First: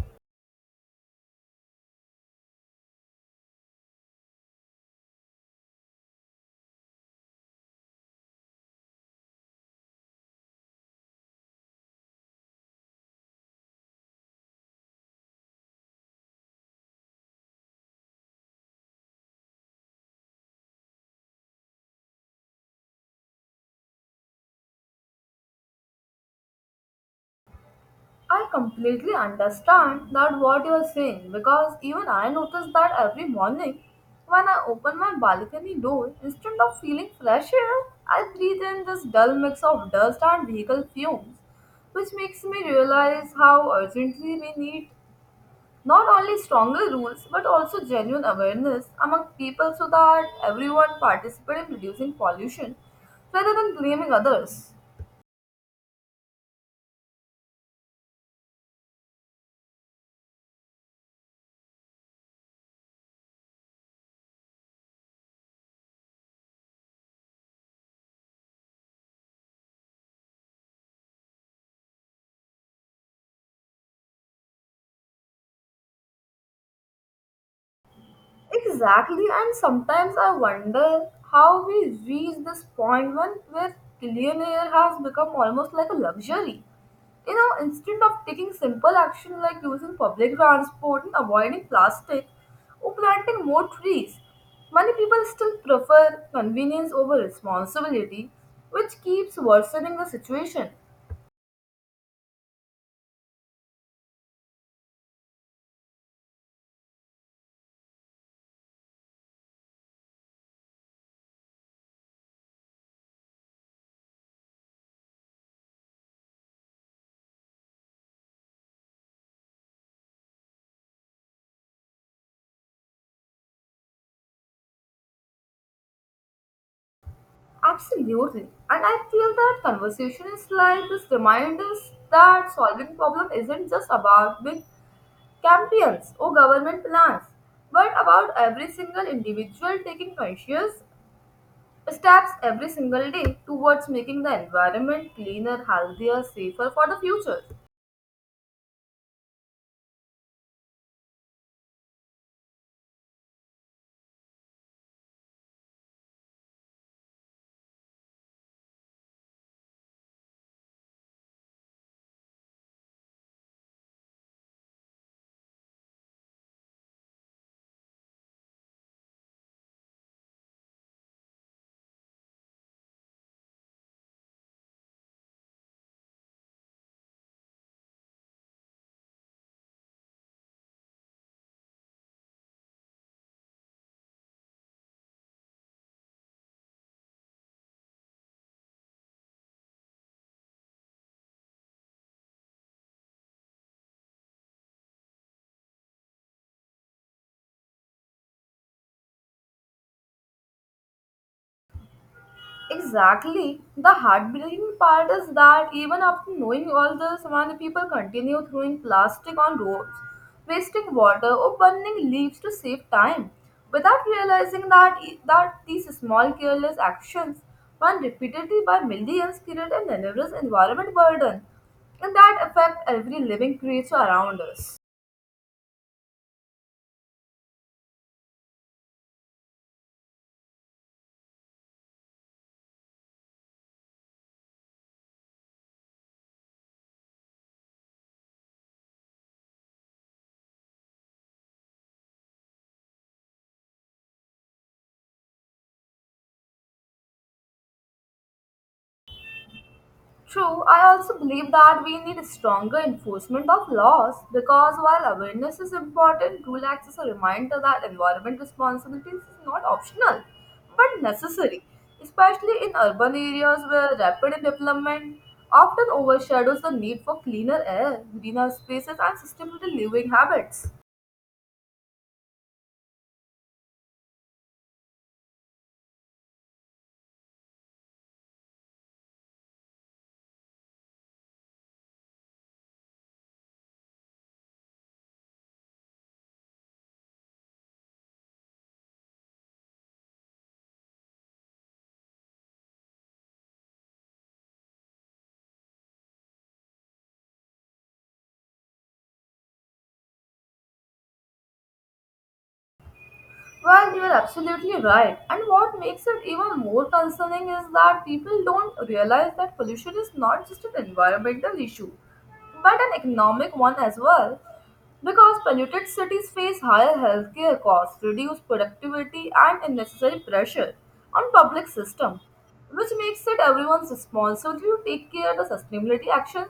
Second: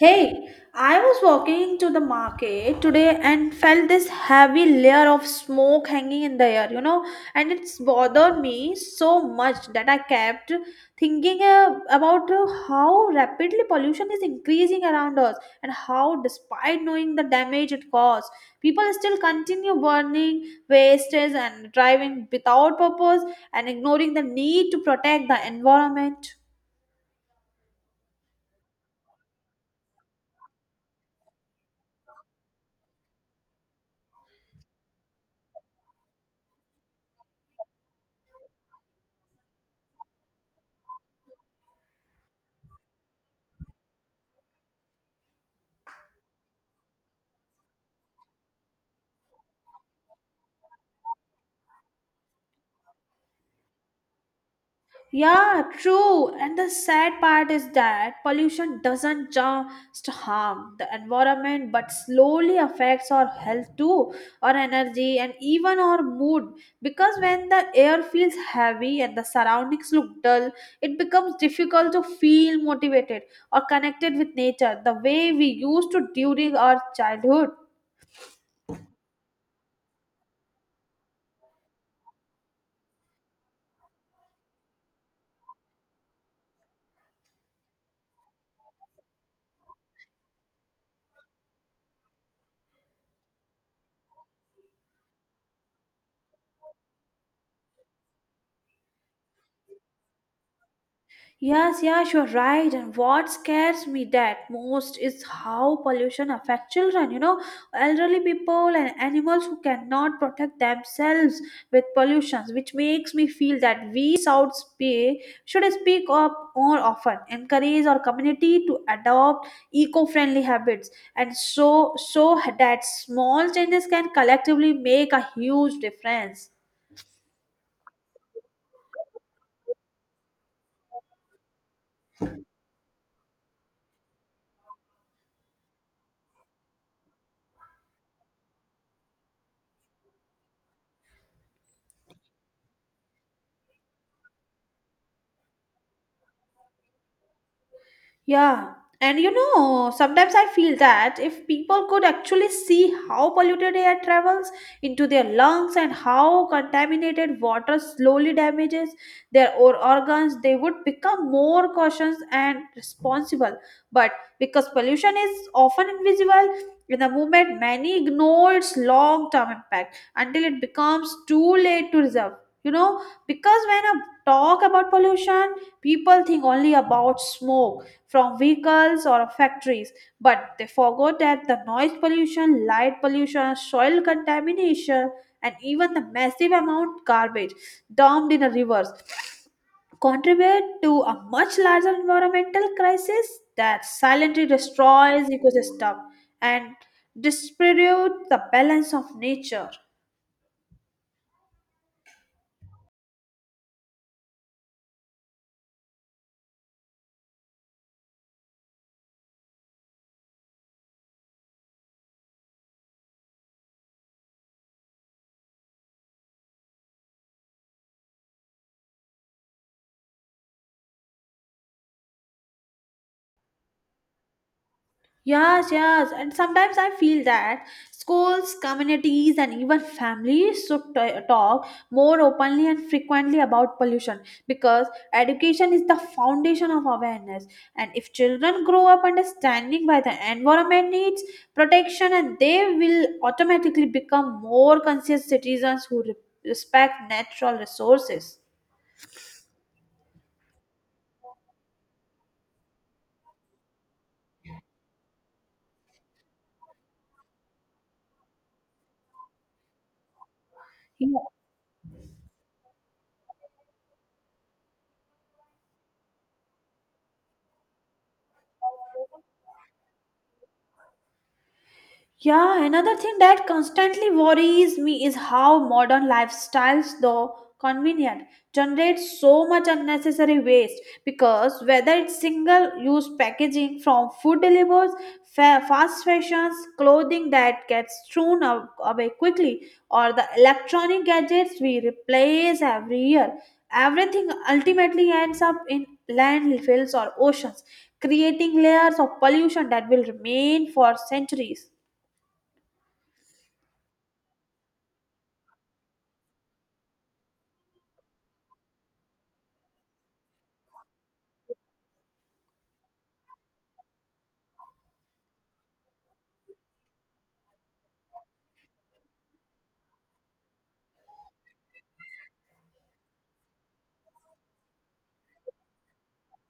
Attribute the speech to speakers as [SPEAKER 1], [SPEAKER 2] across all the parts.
[SPEAKER 1] Hey, I was walking to the market today and felt this heavy layer of smoke hanging in the air, and it's bothered me so much that I kept thinking about how rapidly pollution is increasing around us and how, despite knowing the damage it caused, people still continue burning wastes and driving without purpose and ignoring the need to protect the environment.
[SPEAKER 2] I completely understand that what you are saying because even I notice that every morning when I open my balcony door, instead of feeling fresh air, I breathe in this dull mix of dust and vehicle fumes, which makes me realize how urgently we need not only stronger rules but also genuine awareness among people so that everyone participates in reducing pollution rather than blaming others.
[SPEAKER 1] Yeah, true. And the sad part is that pollution doesn't just harm the environment but slowly affects our health too, our energy, and even our mood. Because when the air feels heavy and the surroundings look dull, it becomes difficult to feel motivated or connected with nature the way we used to during our childhood.
[SPEAKER 2] Exactly, and sometimes I wonder how we reach this point when where billionaire has become almost like a luxury. You know, instead of taking simple action like using public transport and avoiding plastic or planting more trees, many people still prefer convenience over responsibility, which keeps worsening the situation.
[SPEAKER 1] Yes, you're right. And what scares me that most is how pollution affects children, elderly people and animals who cannot protect themselves with pollutions, which makes me feel that we should speak up more often, encourage our community to adopt eco-friendly habits, and so that small changes can collectively make a huge difference.
[SPEAKER 2] Absolutely. And I feel that conversation is like this reminders that solving problem isn't just about big campaigns or government plans. But about every single individual taking conscious steps every single day towards making the environment cleaner, healthier, safer for the future.
[SPEAKER 1] Yeah, and you know, sometimes I feel that if people could actually see how polluted air travels into their lungs and how contaminated water slowly damages their organs, they would become more cautious and responsible. But because pollution is often invisible in the movement, many ignore its long term impact until it becomes too late to resolve. You know, because when I talk about pollution, people think only about smoke from vehicles or factories, but they forgot that the noise pollution, light pollution, soil contamination, and even the massive amount garbage dumped in the rivers contribute to a much larger environmental crisis that silently destroys ecosystem and distributes the balance of nature.
[SPEAKER 2] Exactly. The heartbreaking part is that even after knowing all this, many people continue throwing plastic on roads, wasting water, or burning leaves to save time, without realizing that these small careless actions, when repeatedly by millions, create an enormous environment burden, and that affect every living creature around us.
[SPEAKER 1] Yes. And sometimes I feel that schools, communities, and even families should talk more openly and frequently about pollution because education is the foundation of awareness. And if children grow up understanding why the environment needs protection, and they will automatically become more conscious citizens who respect natural resources.
[SPEAKER 2] True, I also believe that we need stronger enforcement of laws because while awareness is important, rule acts as a reminder that environment responsibilities is not optional but necessary, especially in urban areas where rapid development often overshadows the need for cleaner air, greener spaces, and sustainable living habits.
[SPEAKER 1] Yeah, another thing that constantly worries me is how modern lifestyles, though convenient, generate so much unnecessary waste because whether it's single use packaging from food deliveries, fast fashions, clothing that gets thrown away quickly, or the electronic gadgets we replace every year, everything ultimately ends up in landfills or oceans, creating layers of pollution that will remain for centuries.
[SPEAKER 2] Well, you are absolutely right. And what makes it even more concerning is that people don't realize that pollution is not just an environmental issue, but an economic one as well. Because polluted cities face higher healthcare costs, reduced productivity, and unnecessary pressure on public system, which makes it everyone's responsibility to take care of the sustainability actions,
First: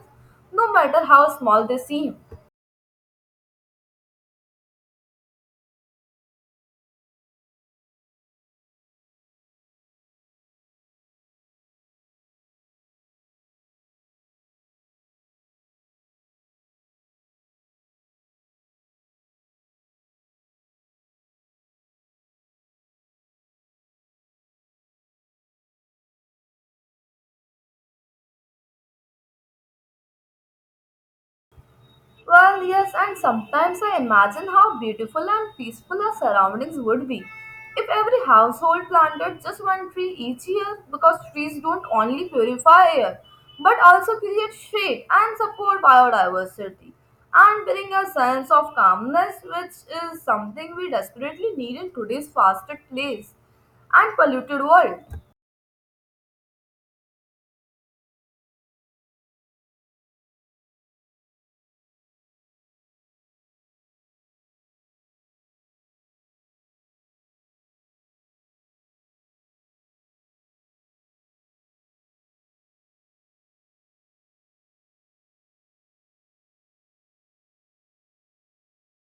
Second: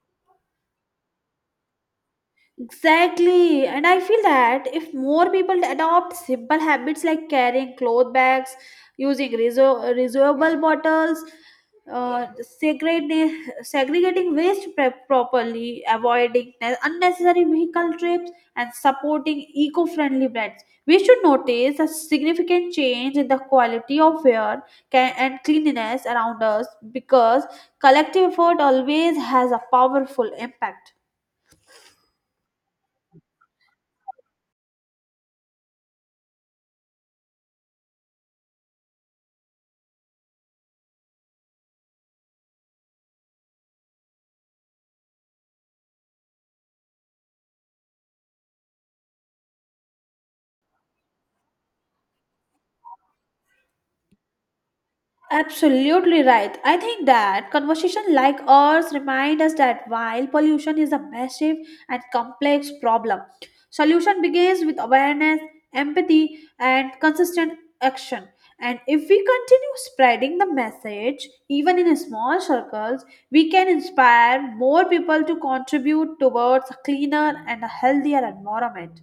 [SPEAKER 2] no matter how small they seem.
[SPEAKER 1] Exactly. And I feel that if more people adopt simple habits like carrying cloth bags, using reusable bottles, uh, segregating, segregating waste prep properly, avoiding unnecessary vehicle trips, and supporting eco friendly brands, we should notice a significant change in the quality of air and cleanliness around us because collective effort always has a powerful impact.
[SPEAKER 2] Well, yes, and sometimes I imagine how beautiful and peaceful our surroundings would be if every household planted just one tree each year because trees don't only purify air but also create shade and support biodiversity and bring a sense of calmness, which is something we desperately need in today's faster place and polluted world.
[SPEAKER 1] Absolutely right. I think that conversation like ours remind us that while pollution is a massive and complex problem, solution begins with awareness, empathy, and consistent action. And if we continue spreading the message, even in small circles, we can inspire more people to contribute towards a cleaner and a healthier environment.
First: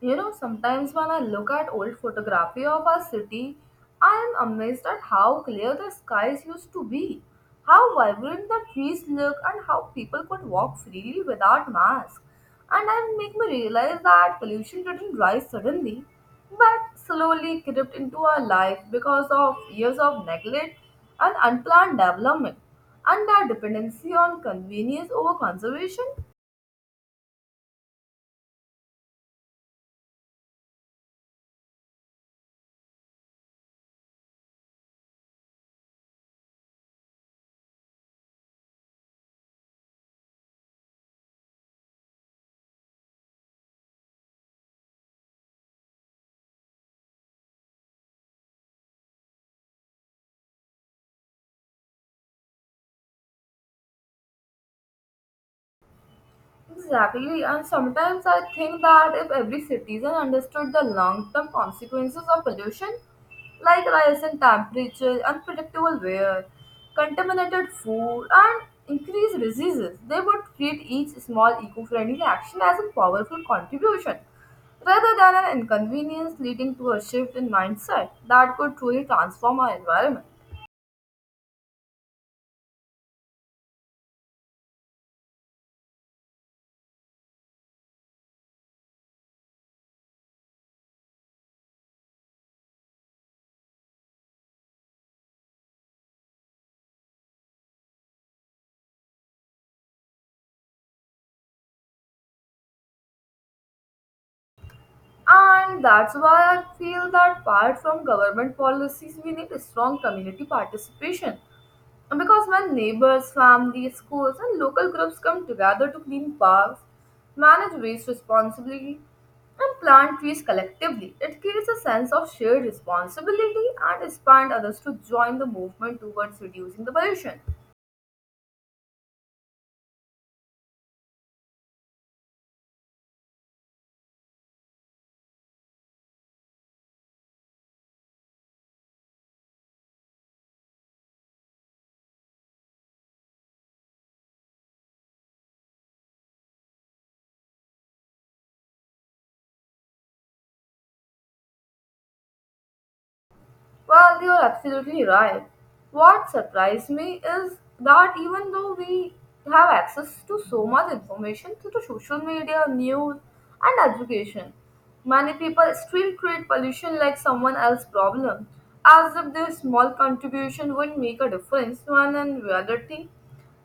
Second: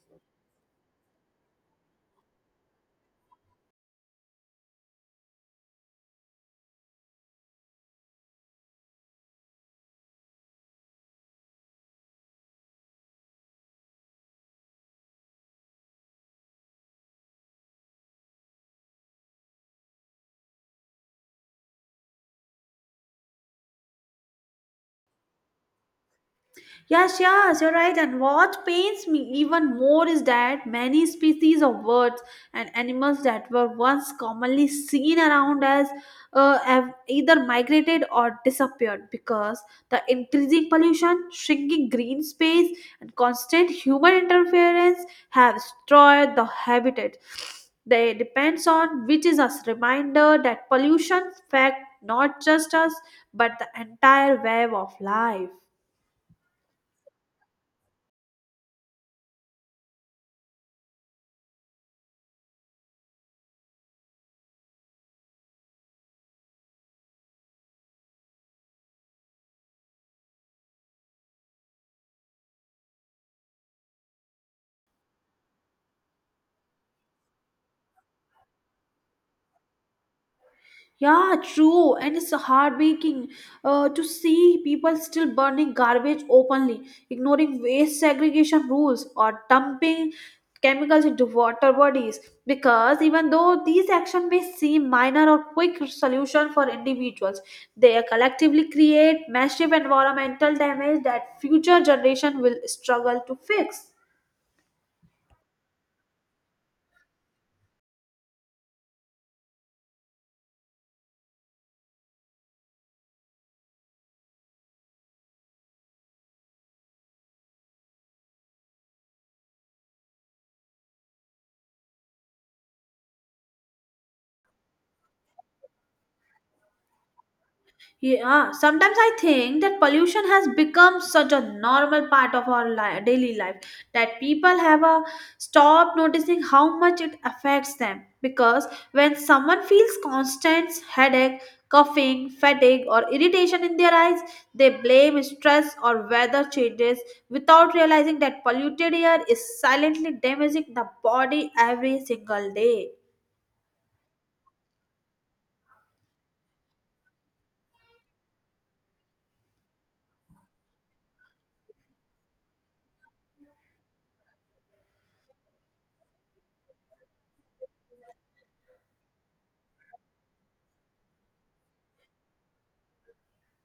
[SPEAKER 2] You know, sometimes when I look at old photography of our city, I am amazed at how clear the skies used to be, how vibrant the trees look, and how people could walk freely without masks. And I make me realize that pollution didn't rise suddenly, but slowly crept into our life because of years of neglect and unplanned development, and our dependency on convenience over conservation.
[SPEAKER 1] Yes, you're right. And what pains me even more is that many species of birds and animals that were once commonly seen around us have either migrated or disappeared because the increasing pollution, shrinking green space, and constant human interference have destroyed the habitat. They depends on which is a reminder that pollution affects not just us but the entire web of life.
[SPEAKER 2] Exactly, and sometimes I think that if every citizen understood the long term consequences of pollution, like rising temperature, unpredictable weather, contaminated food, and increased diseases, they would treat each small eco friendly action as a powerful contribution rather than an inconvenience leading to a shift in mindset that could truly transform our environment.
[SPEAKER 1] Yeah, true. And it's heartbreaking to see people still burning garbage openly, ignoring waste segregation rules, or dumping chemicals into water bodies. Because even though these actions may seem minor or quick solution for individuals, they collectively create massive environmental damage that future generation will struggle to fix.
[SPEAKER 2] And that's why I feel that apart from government policies, we need strong community participation. Because when neighbors, families, schools, and local groups come together to clean parks, manage waste responsibly, and plant trees collectively, it creates a sense of shared responsibility and inspires others to join the movement towards reducing the pollution.
[SPEAKER 1] Yeah, sometimes I think that pollution has become such a normal part of our daily life that people have a stop noticing how much it affects them. Because when someone feels constant headache, coughing, fatigue, or irritation in their eyes, they blame stress or weather changes without realizing that polluted air is silently damaging the body every single day.
[SPEAKER 2] Well, you're absolutely right. What surprised me is that even though we have access to so much information through the social media, news, and education, many people still treat pollution like someone else's problem, as if their small contribution would make a difference when in reality,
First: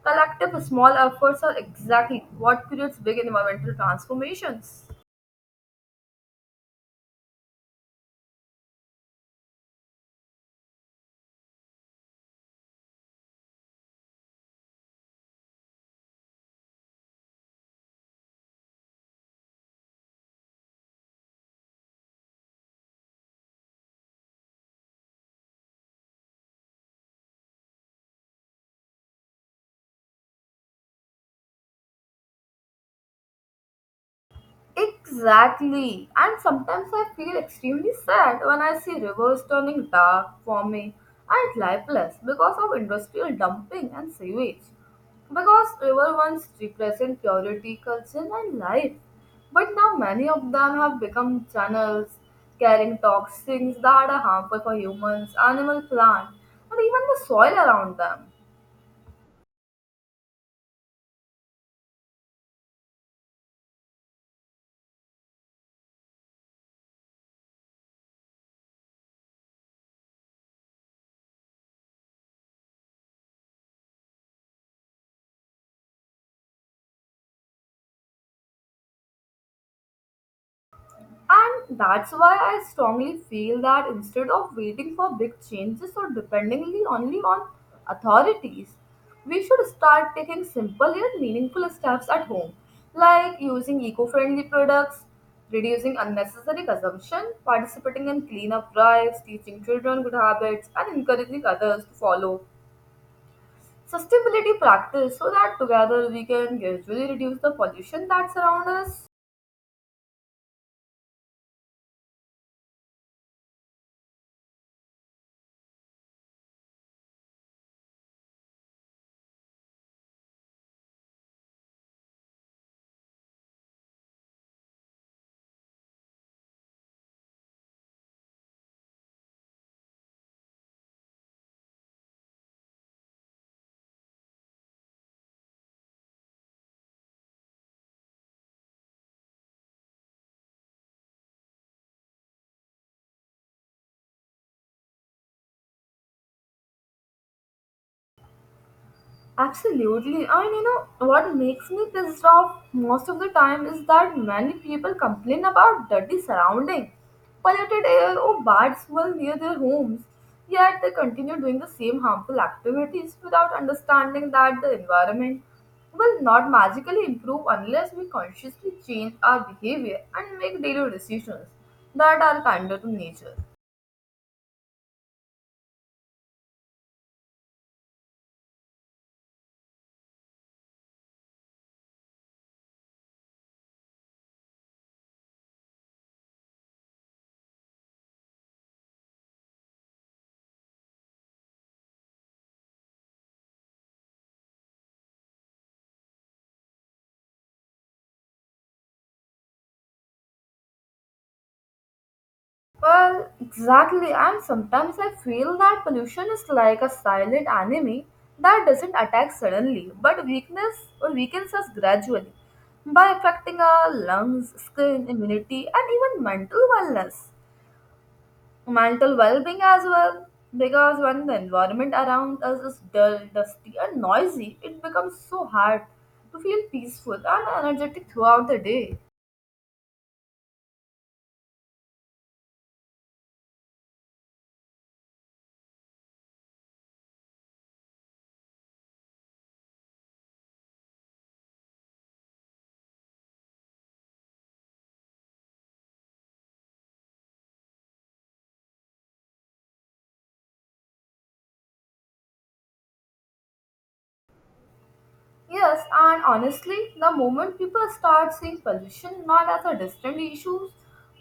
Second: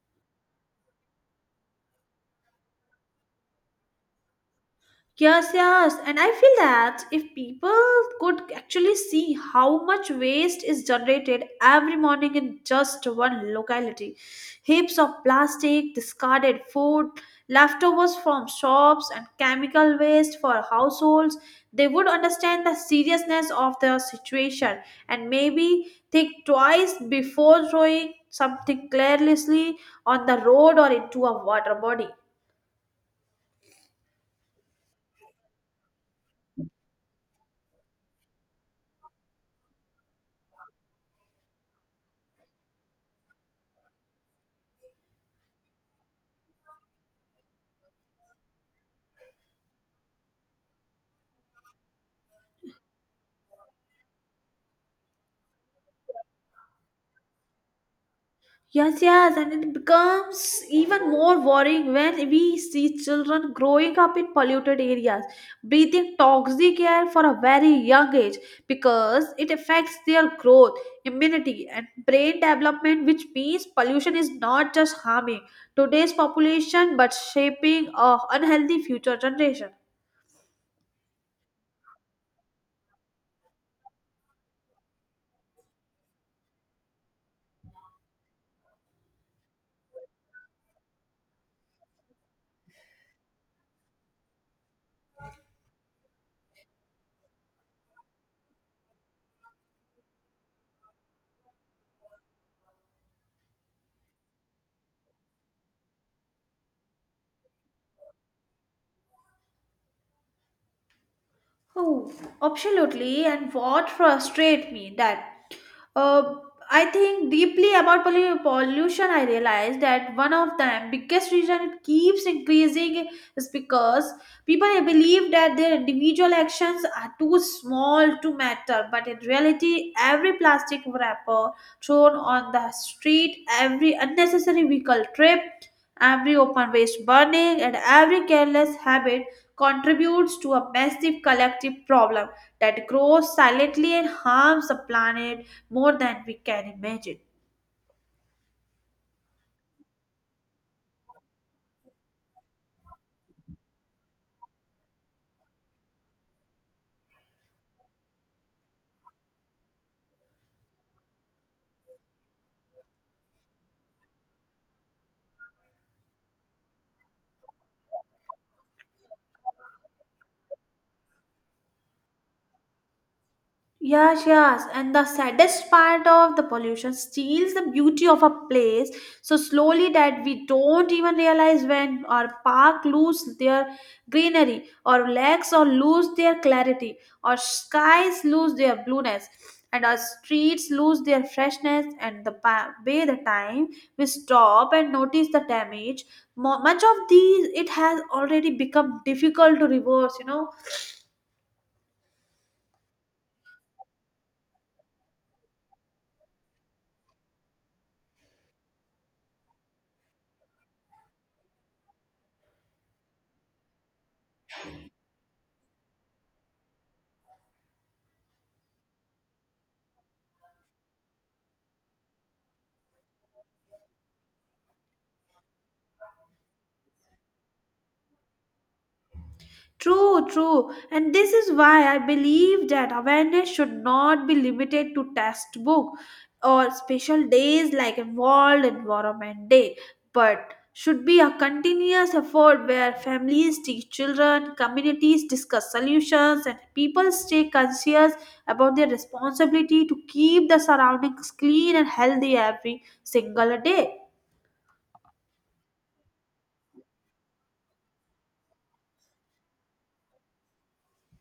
[SPEAKER 2] collective small efforts are exactly what creates big environmental transformations.
[SPEAKER 1] Yes. And I feel that if people could actually see how much waste is generated every morning in just one locality heaps of plastic, discarded food, leftovers from shops, and chemical waste for households, they would understand the seriousness of their situation and maybe think twice before throwing something carelessly on the road or into a water body.
[SPEAKER 2] Exactly. And sometimes I feel extremely sad when I see rivers turning dark, forming, and lifeless because of industrial dumping and sewage. Because river once represent purity, culture, and life, but now many of them have become channels carrying toxins that are harmful for humans, animal, plant, and even the soil around them.
[SPEAKER 1] Yes, yes, and it becomes even more worrying when we see children growing up in polluted areas, breathing toxic air for a very young age because it affects their growth, immunity, and brain development, which means pollution is not just harming today's population but shaping a unhealthy future generation.
[SPEAKER 2] And that's why I strongly feel that instead of waiting for big changes or depending only on authorities, we should start taking simple yet meaningful steps at home, like using eco friendly products, reducing unnecessary consumption, participating in cleanup drives, teaching children good habits, and encouraging others to follow sustainability practice so that together we can gradually reduce the pollution that surrounds us.
[SPEAKER 1] Oh, absolutely. And what frustrates me that uh, I think deeply about pollution, I realized that one of the biggest reason it keeps increasing is because people believe that their individual actions are too small to matter. But in reality, every plastic wrapper thrown on the street, every unnecessary vehicle trip, every open waste burning, and every careless habit contributes to a massive collective problem that grows silently and harms the planet more than we can imagine.
[SPEAKER 2] Absolutely. And you know what makes me pissed off most of the time is that many people complain about dirty surrounding, polluted air or bad smell near their homes. Yet they continue doing the same harmful activities without understanding that the environment will not magically improve unless we consciously change our behavior and make daily decisions that are kinder to nature.
[SPEAKER 1] Yes. And the saddest part of the pollution steals the beauty of a place so slowly that we don't even realize when our park lose their greenery, or lakes or lose their clarity, or skies lose their blueness, and our streets lose their freshness. And the by the time we stop and notice the damage, much of these it has already become difficult to reverse. You know,
[SPEAKER 2] Well, exactly, and sometimes I feel that pollution is like a silent enemy that doesn't attack suddenly, but weakness or weakens us gradually by affecting our lungs, skin, immunity, and even mental wellness, mental well-being as well. Because when the environment around us is dull, dusty, and noisy, it becomes so hard to feel peaceful and energetic throughout the day.
[SPEAKER 1] true, true. And this is why I believe that awareness should not be limited to textbook or special days like World Environment Day, but should be a continuous effort where families teach children, communities discuss solutions, and people stay conscious about their responsibility to keep the surroundings clean and healthy every single day.
[SPEAKER 2] Yes, and honestly, the moment people start seeing pollution not as a distant issue,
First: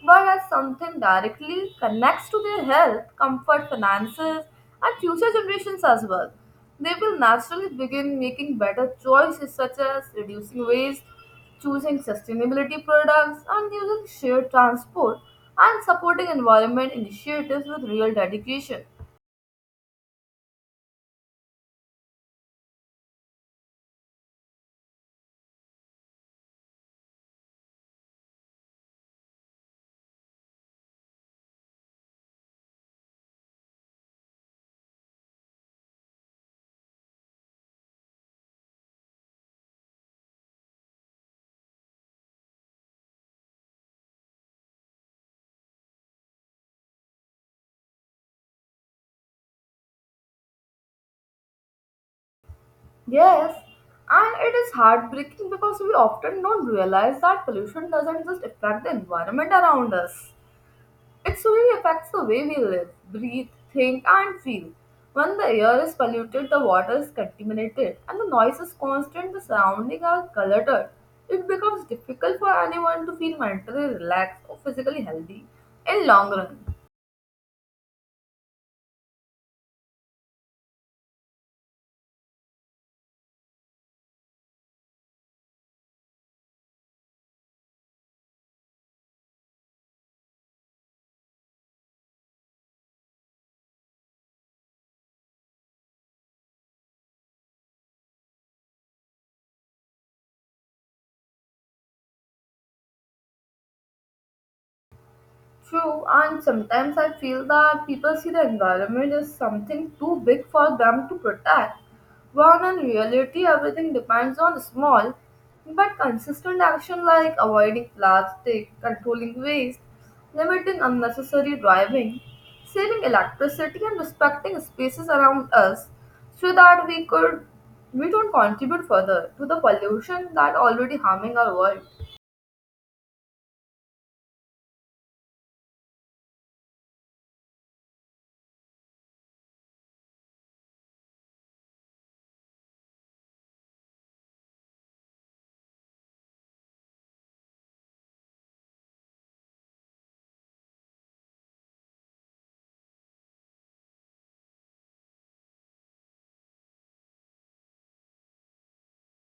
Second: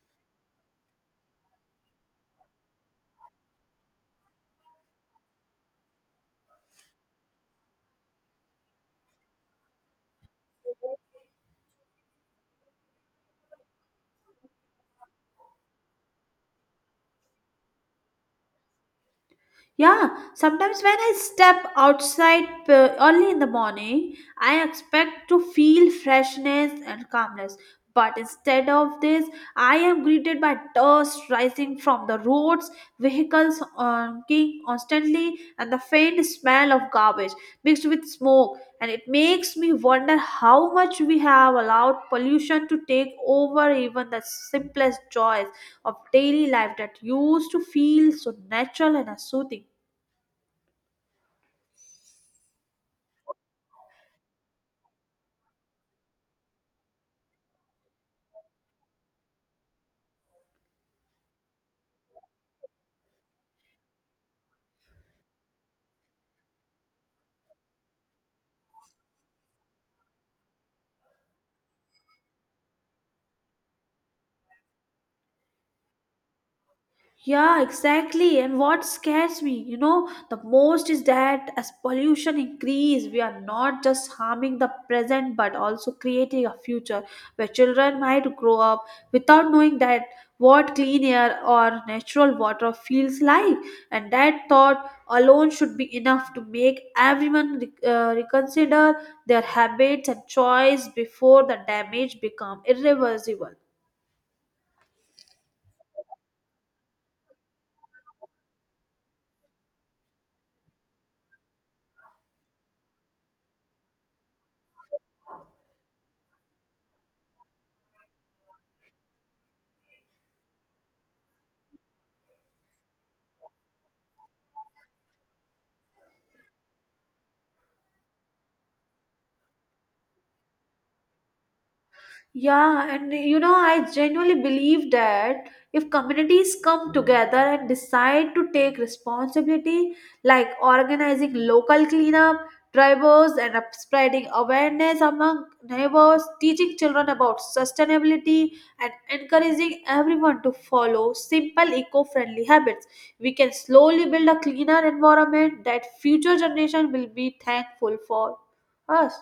[SPEAKER 2] but as something directly connects to their health, comfort, finances, and future generations as well, they will naturally begin making better choices such as reducing waste, choosing sustainability products, and using shared transport, and supporting environment initiatives with real dedication.
[SPEAKER 1] Yeah, sometimes when I step outside early in the morning, I expect to feel freshness and calmness. But instead of this, I am greeted by dust rising from the roads, vehicles honking constantly, and the faint smell of garbage mixed with smoke. And it makes me wonder how much we have allowed pollution to take over even the simplest joys of daily life that used to feel so natural and soothing.
[SPEAKER 2] Yes, and it is heartbreaking because we often don't realize that pollution doesn't just affect the environment around us. It slowly affects the way we live, breathe, think, and feel. When the air is polluted, the water is contaminated, and the noise is constant, the surroundings are cluttered. It becomes difficult for anyone to feel mentally relaxed or physically healthy in long run.
[SPEAKER 1] Yeah, exactly. And what scares me, you know, the most is that as pollution increase, we are not just harming the present but also creating a future where children might grow up without knowing that what clean air or natural water feels like. And that thought alone should be enough to make everyone reconsider their habits and choice before the damage become irreversible.
[SPEAKER 2] True, and sometimes I feel that people see the environment as something too big for them to protect, when in reality everything depends on small but consistent action like avoiding plastic, controlling waste, limiting unnecessary driving, saving electricity, and respecting spaces around us so that we don't contribute further to the pollution that already harming our world.
[SPEAKER 1] Yeah, and you know, I genuinely believe that if communities come together and decide to take responsibility, like organizing local cleanup, drivers, and spreading awareness among neighbors, teaching children about sustainability, and encouraging everyone to follow simple eco friendly habits, we can slowly build a cleaner environment that future generation will be thankful for us.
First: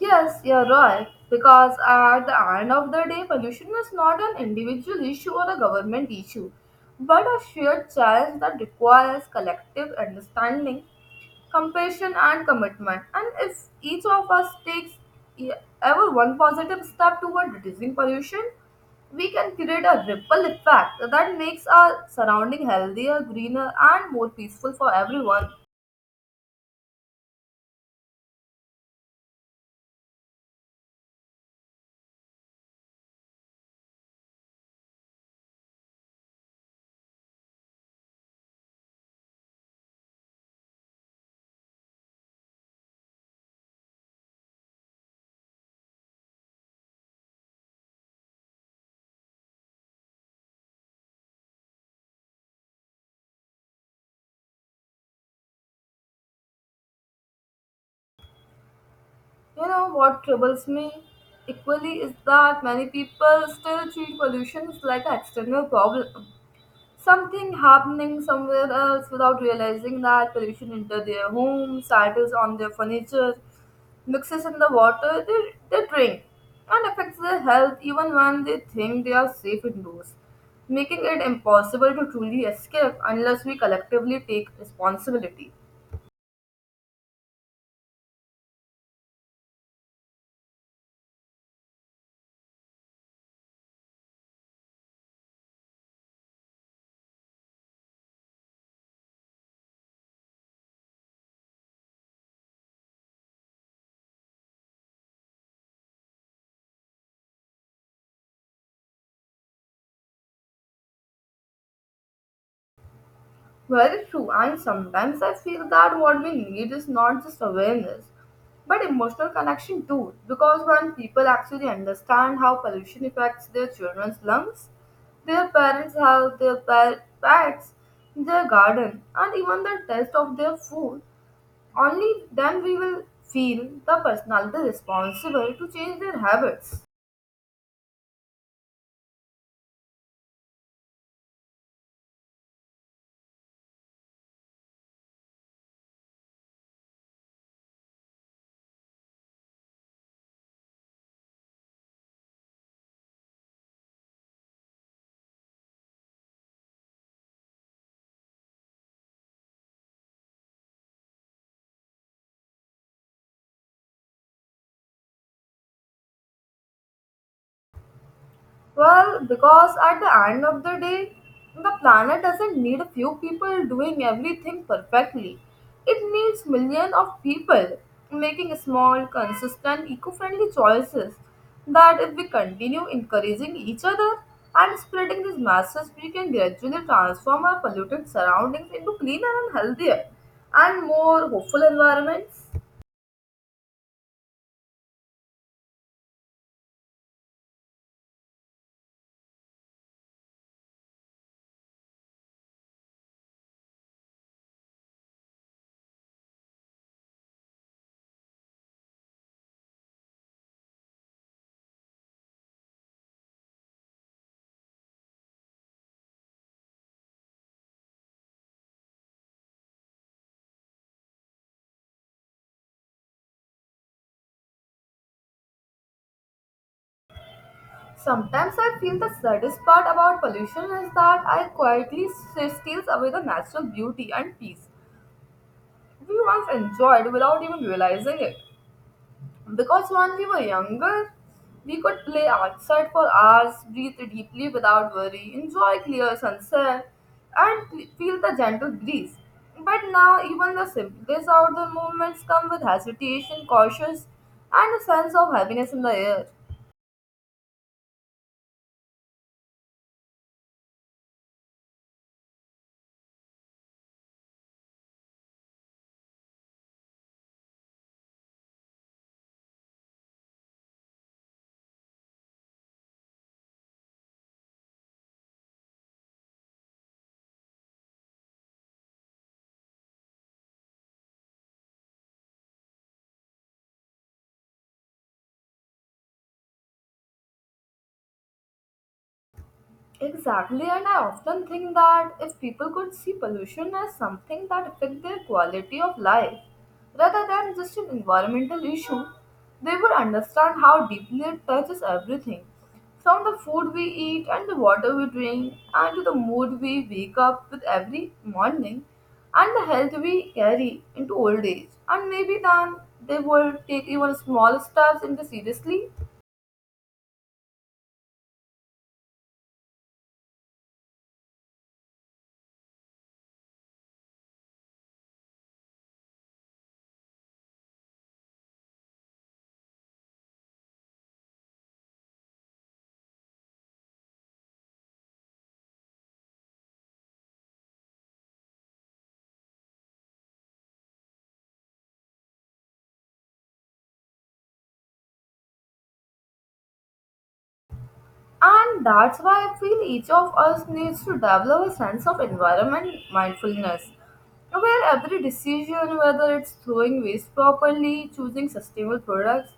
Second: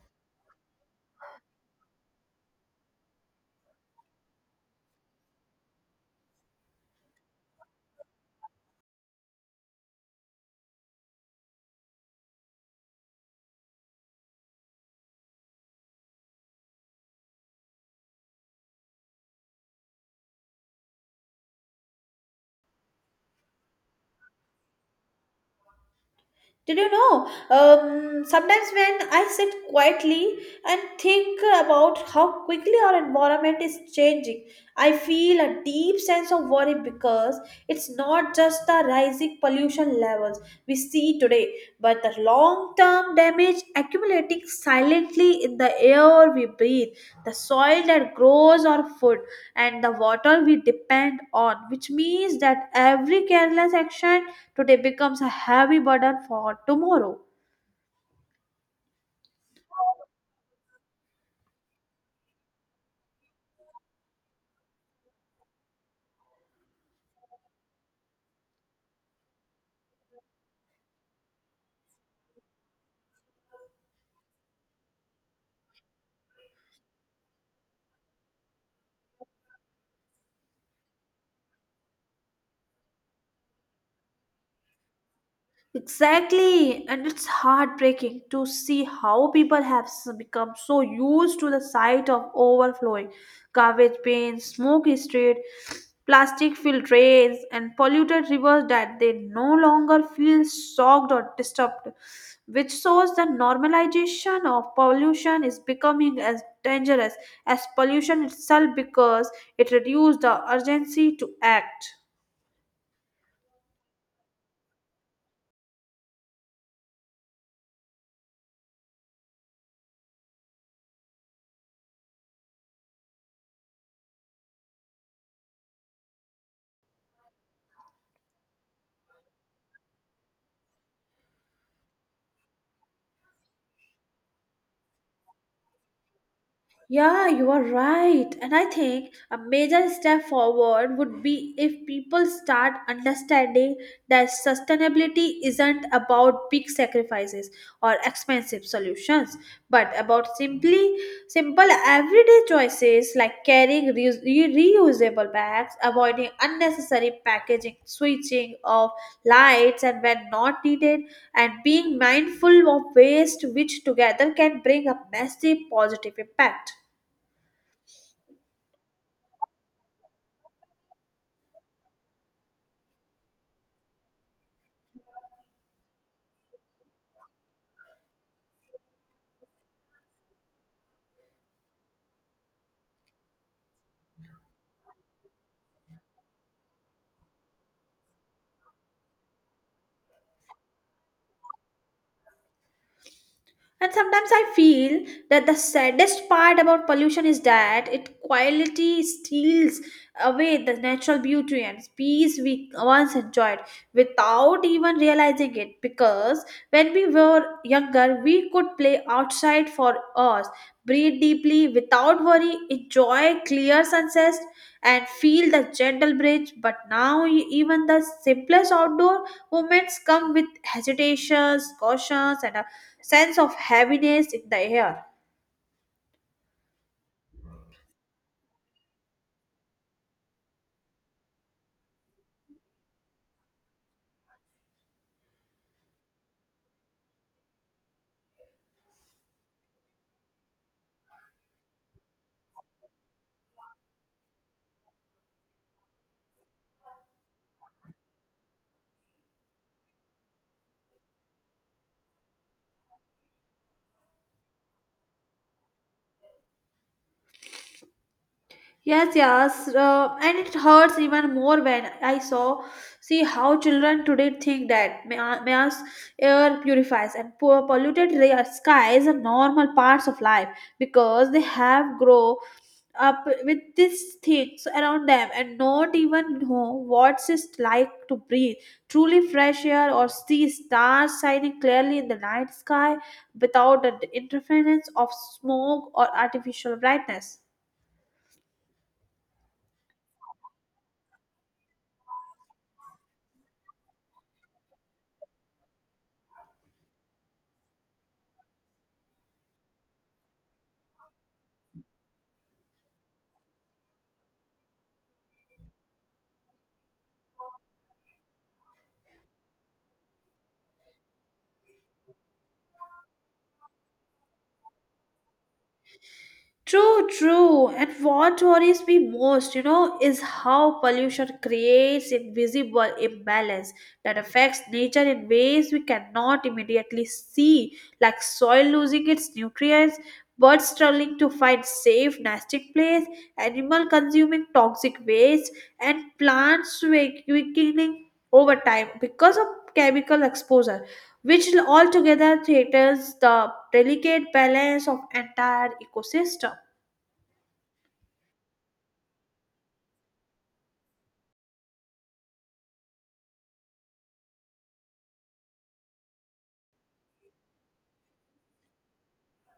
[SPEAKER 2] Yes, you're right. Because at the end of the day, pollution is not an individual issue or a government issue, but a shared challenge that requires collective understanding, compassion, and commitment. And if each of us takes e- ever one positive step toward reducing pollution, we can create a ripple effect that makes our surrounding healthier, greener, and more peaceful for everyone.
[SPEAKER 1] Did you know? Sometimes when I sit quietly and think about how quickly our environment is changing, I feel a deep sense of worry because it's not just the rising pollution levels we see today, but the long term damage accumulating silently in the air we breathe, the soil that grows our food, and the water we depend on, which means that every careless action today becomes a heavy burden for tomorrow.
[SPEAKER 2] You know what troubles me equally is that many people still treat pollution as like an external problem. Something happening somewhere else without realizing that pollution into their homes, titles on their furniture, mixes in the water they drink, and affects their health even when they think they are safe indoors, making it impossible to truly escape unless we collectively take responsibility.
[SPEAKER 1] Exactly, and it's heartbreaking to see how people have become so used to the sight of overflowing garbage bins, smoky street, plastic filled drains, and polluted rivers that they no longer feel shocked or disturbed, which shows that normalization of pollution is becoming as dangerous as pollution itself because it reduces the urgency to act.
[SPEAKER 2] Very true, and sometimes I feel that what we need is not just awareness but emotional connection too. Because when people actually understand how pollution affects their children's lungs, their parents' health, pets, their garden, and even the taste of their food, only then we will feel the personality responsible to change their habits.
[SPEAKER 1] Yeah, you are right. And I think a major step forward would be if people start understanding that sustainability isn't about big sacrifices or expensive solutions, but about simply simple everyday choices like carrying reusable bags, avoiding unnecessary packaging, switching off lights and when not needed, and being mindful of waste which together can bring a massive positive impact.
[SPEAKER 2] Well, because at the end of the day, the planet doesn't need a few people doing everything perfectly. It needs millions of people making small, consistent, eco friendly choices. That if we continue encouraging each other and spreading this message, we can gradually transform our polluted surroundings into cleaner and healthier and more hopeful environments.
[SPEAKER 1] And sometimes I feel that the saddest part about pollution is that it quietly steals away the natural beauty and peace we once enjoyed without even realizing it. Because when we were younger, we could play outside for hours, breathe deeply without worry, enjoy clear sunsets, and feel the gentle breeze. But now, even the simplest outdoor movements come with hesitations, cautions, and a sense of heaviness in the air.
[SPEAKER 2] Sometimes I feel the saddest part about pollution is that steals away the natural beauty and peace we once enjoyed without even realizing it. Because when we were younger, we could play outside for hours, breathe deeply without worry, enjoy clear sunset, and feel the gentle breeze. But now, even the simplest outdoor movements come with hesitation, caution, and a sense of heaviness in the air.
[SPEAKER 1] Yes, yes, and it hurts even more when I saw see how children today think that mass air purifies and poor polluted skies are normal parts of life because they have grow up with these things around them and not even know what it's like to breathe truly fresh air or see stars shining clearly in the night sky without the interference of smoke or artificial brightness.
[SPEAKER 2] Exactly, and I often think that if people could see pollution as something that affects their quality of life rather than just an environmental issue, they would understand how deeply it touches everything from the food we eat and the water we drink, and to the mood we wake up with every morning, and the health we carry into old age. And maybe then they would take even small steps into seriously.
[SPEAKER 1] True, true. And what worries me most, you know, is how pollution creates invisible imbalance that affects nature in ways we cannot immediately see, like soil losing its nutrients, birds struggling to find safe nesting place, animal consuming toxic waste, and plants weakening over time because of chemical exposure, which altogether threatens the delicate balance of entire ecosystem.
[SPEAKER 2] And that's why I feel each of us needs to develop a sense of environment mindfulness, where every decision, whether it's throwing waste properly, choosing sustainable products,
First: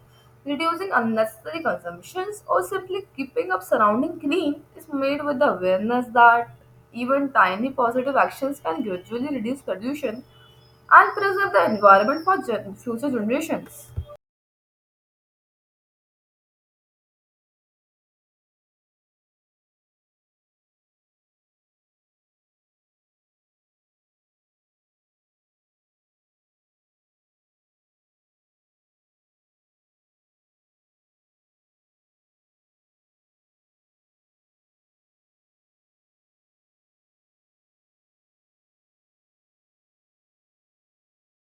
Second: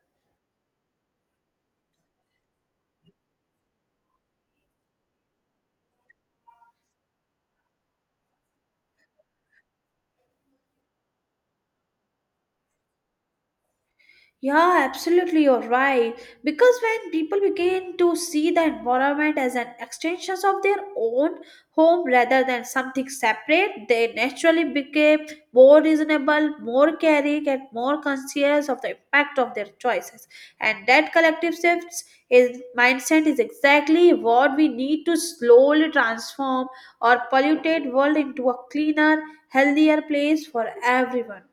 [SPEAKER 2] reducing unnecessary consumptions, or simply keeping up surrounding clean, is made with the awareness that even tiny positive actions can gradually reduce pollution and preserve the environment for future generations.
[SPEAKER 1] Yeah, absolutely, you're right. Because when people begin to see the environment as an extension of their own home rather than something separate, they naturally become more reasonable, more caring, and more conscious of the impact of their choices. And that collective shift is mindset is exactly what we need to slowly transform our polluted world into a cleaner, healthier place for everyone.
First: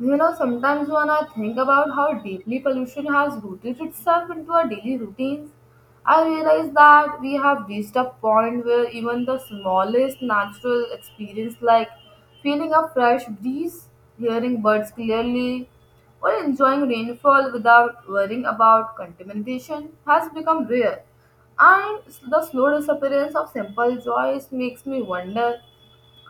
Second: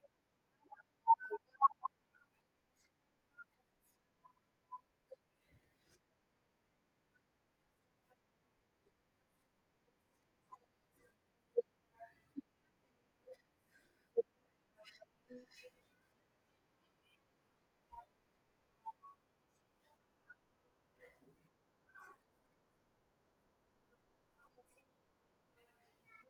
[SPEAKER 2] You know, sometimes when I think about how deeply pollution has rooted itself into our daily routines, I realize that we have reached a point where even the smallest natural experience, like feeling a fresh breeze, hearing birds clearly, or enjoying rainfall without worrying about contamination, has become rare. And the slow disappearance of simple joys makes me wonder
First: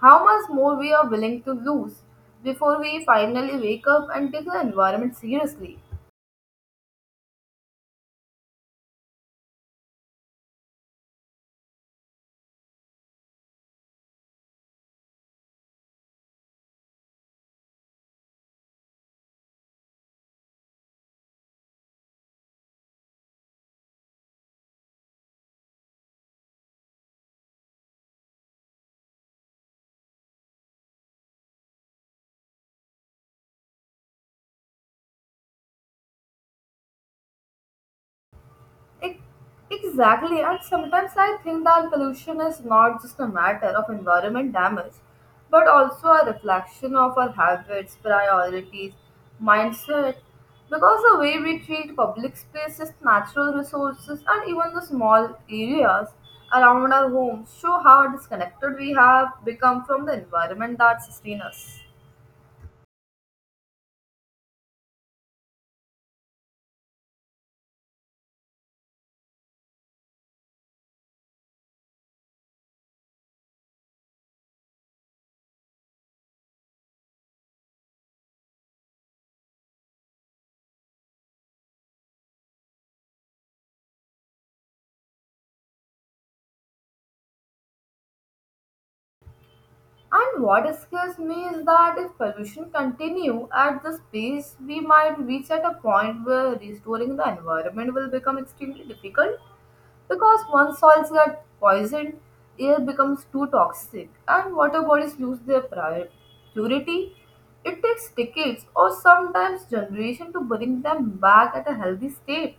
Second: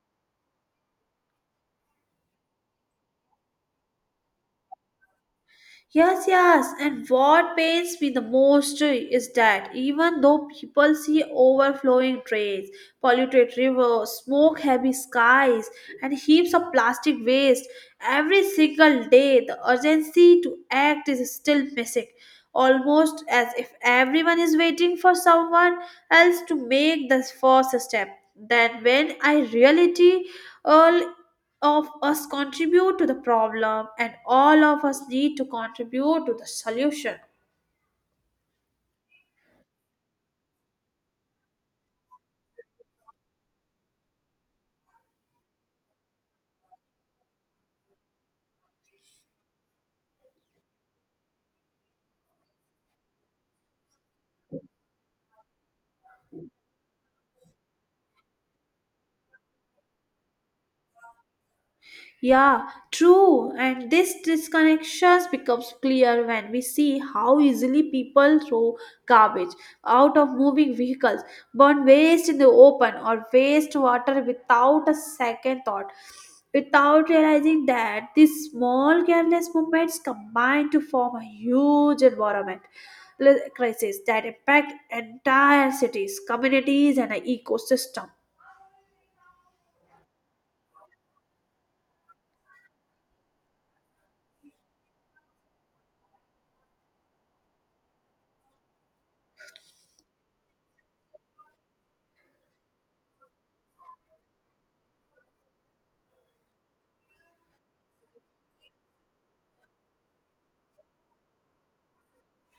[SPEAKER 2] how much more we are willing to lose before we finally wake up and take the environment seriously.
[SPEAKER 1] Yes, yes. And what pains me the most is that even though people see overflowing drains, polluted rivers, smoke heavy skies, and heaps of plastic waste every single day, the urgency to act is still missing. Almost as if everyone is waiting for someone else to make the first step. Then, when I reality all of us contribute to the problem and all of us need to contribute to the solution.
[SPEAKER 2] Ex- Exactly, and sometimes I think that pollution is not just a matter of environment damage, but also a reflection of our habits, priorities, mindset. Because the way we treat public spaces, natural resources, and even the small areas around our homes show how disconnected we have become from the environment that sustains us.
[SPEAKER 1] Yeah, true. And this disconnection becomes clear when we see how easily people throw garbage out of moving vehicles, burn waste in the open, or waste water without a second thought. Without realizing that these small careless movements combine to form a huge environment crisis that impact entire cities, communities, and an ecosystem.
[SPEAKER 2] And what scares me is that if pollution continue at this pace, we might reach at a point where restoring the environment will become extremely difficult because once soils get poisoned, air becomes too toxic and water bodies lose their purity. It takes decades or sometimes generations to bring them back at a healthy state.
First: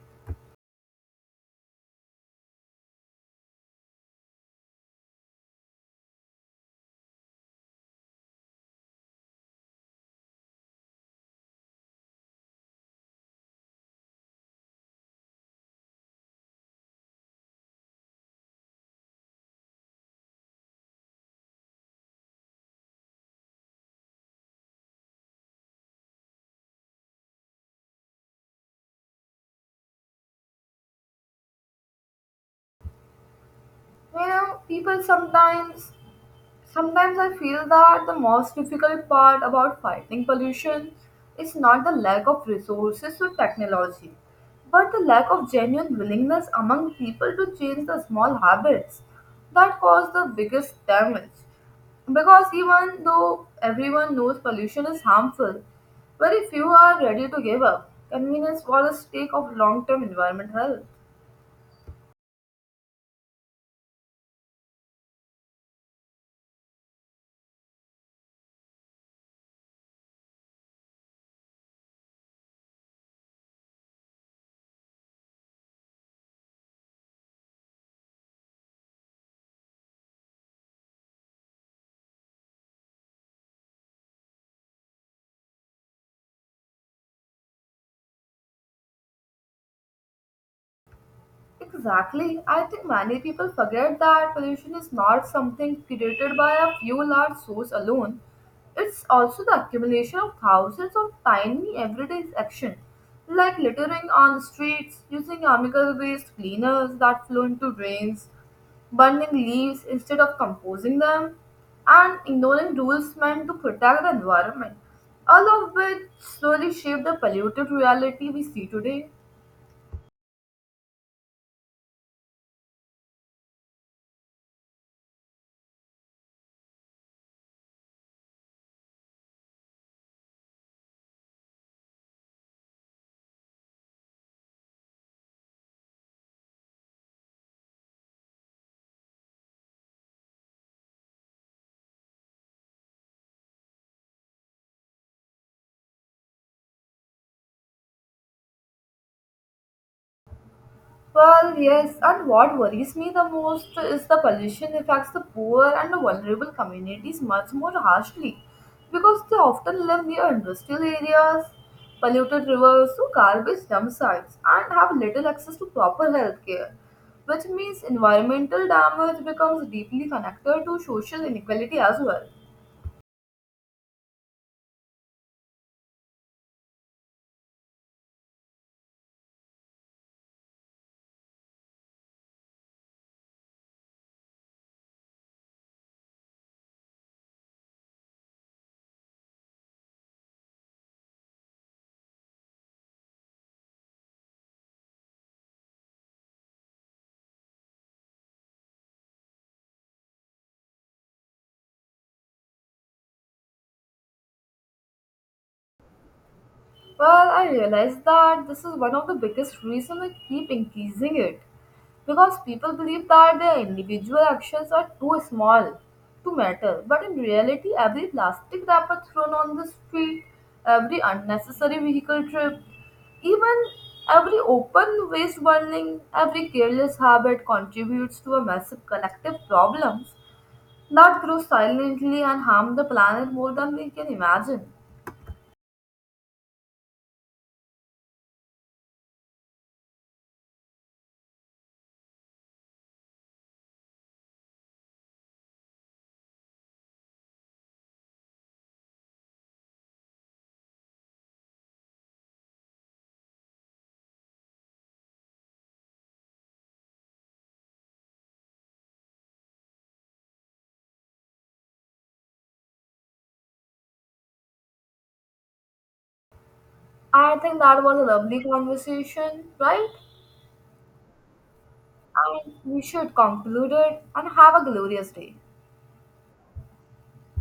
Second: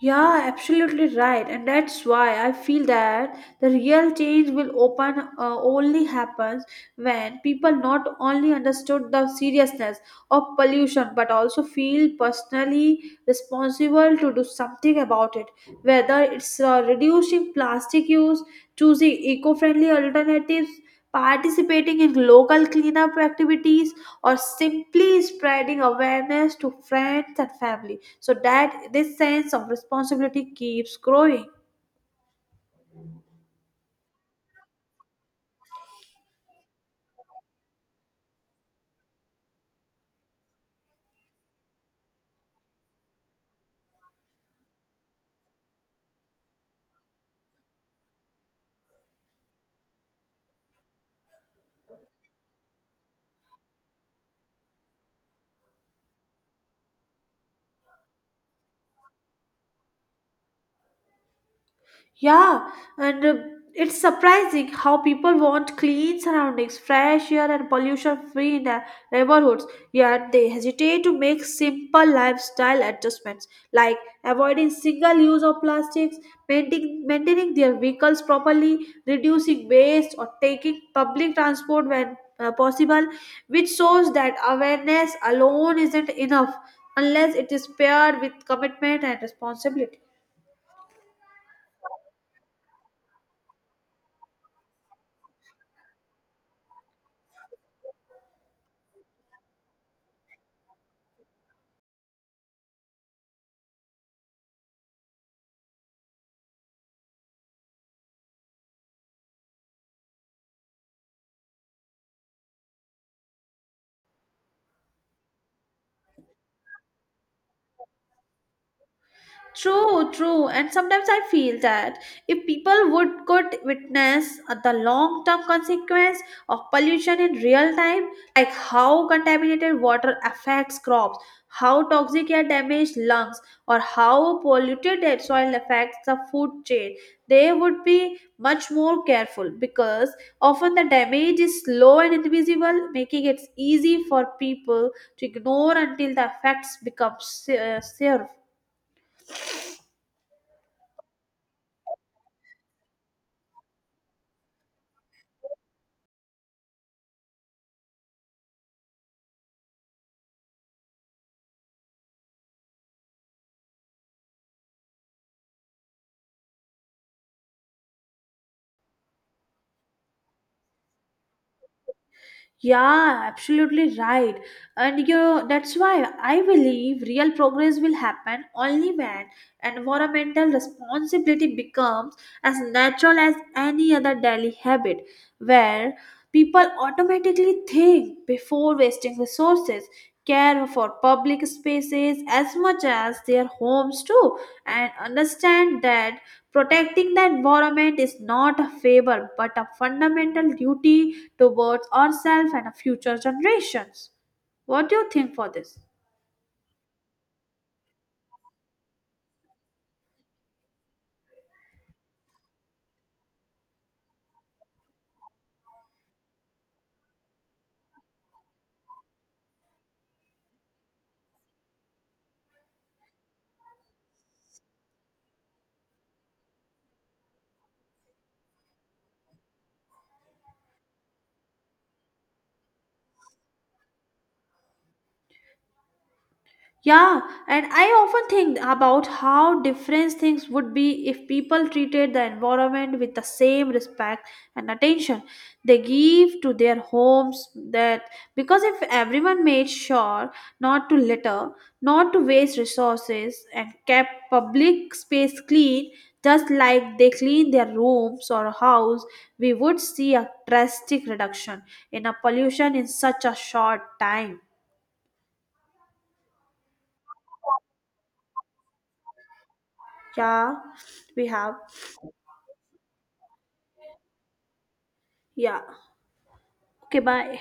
[SPEAKER 1] Yeah, absolutely right. And that's why I feel that the real change will open only happens when people not only understood the seriousness of pollution but also feel personally responsible to do something about it. Whether it's reducing plastic use, choosing eco-friendly alternatives, participating in local cleanup activities or simply spreading awareness to friends and family so that this sense of responsibility keeps growing.
[SPEAKER 2] You know, people sometimes Sometimes I feel that the most difficult part about fighting pollution is not the lack of resources or technology, but the lack of genuine willingness among people to change the small habits that cause the biggest damage. Because even though everyone knows pollution is harmful, very few are ready to give up. Convenience for the sake of long term environment health.
[SPEAKER 1] Yeah, and it's surprising how people want clean surroundings, fresh air, and pollution free in their neighborhoods, yet they hesitate to make simple lifestyle adjustments like avoiding single use of plastics, maintaining their vehicles properly, reducing waste, or taking public transport when possible, which shows that awareness alone isn't enough unless it is paired with commitment and responsibility.
[SPEAKER 2] Exactly. I think many people forget that pollution is not something created by a few large sources alone. It's also the accumulation of thousands of tiny everyday actions, like littering on the streets, using chemical waste cleaners that flow into drains, burning leaves instead of composing them, and ignoring rules meant to protect the environment, all of which slowly shape the polluted reality we see today.
[SPEAKER 1] True, true. And sometimes I feel that if people would could witness the long-term consequence of pollution in real time, like how contaminated water affects crops, how toxic air damages lungs, or how polluted air soil affects the food chain, they would be much more careful because often the damage is slow and invisible, making it easy for people to ignore until the effects become severe.
[SPEAKER 2] Well, yes, and what worries me the most is the pollution affects the poor and the vulnerable communities much more harshly because they often live near industrial areas, polluted rivers, or garbage dump sites, and have little access to proper health care, which means environmental damage becomes deeply connected to social inequality as well.
[SPEAKER 1] Yeah, absolutely right. And you know, that's why I believe real progress will happen only when environmental responsibility becomes as natural as any other daily habit, where people automatically think before wasting resources care for public spaces as much as their homes too and understand that protecting the environment is not a favor but a fundamental duty towards ourselves and our future generations. What do you think for this?
[SPEAKER 2] Well, I realized that this is one of the biggest reasons I keep increasing it. Because people believe that their individual actions are too small to matter. But in reality, every plastic wrapper thrown on the street, every unnecessary vehicle trip, even every open waste burning, every careless habit contributes to a massive collective problems that grow silently and harm the planet more than we can imagine.
[SPEAKER 1] Yeah, and I often think about how different things would be if people treated the environment with the same respect and attention they give to their homes that because if everyone made sure not to litter, not to waste resources and kept public space clean just like they clean their rooms or house, we would see a drastic reduction in a pollution in such a short time.
[SPEAKER 2] I think that was a lovely conversation, right?
[SPEAKER 1] Yeah, we have.
[SPEAKER 2] And we should conclude it and have a glorious day.
[SPEAKER 1] Yeah. Okay, bye.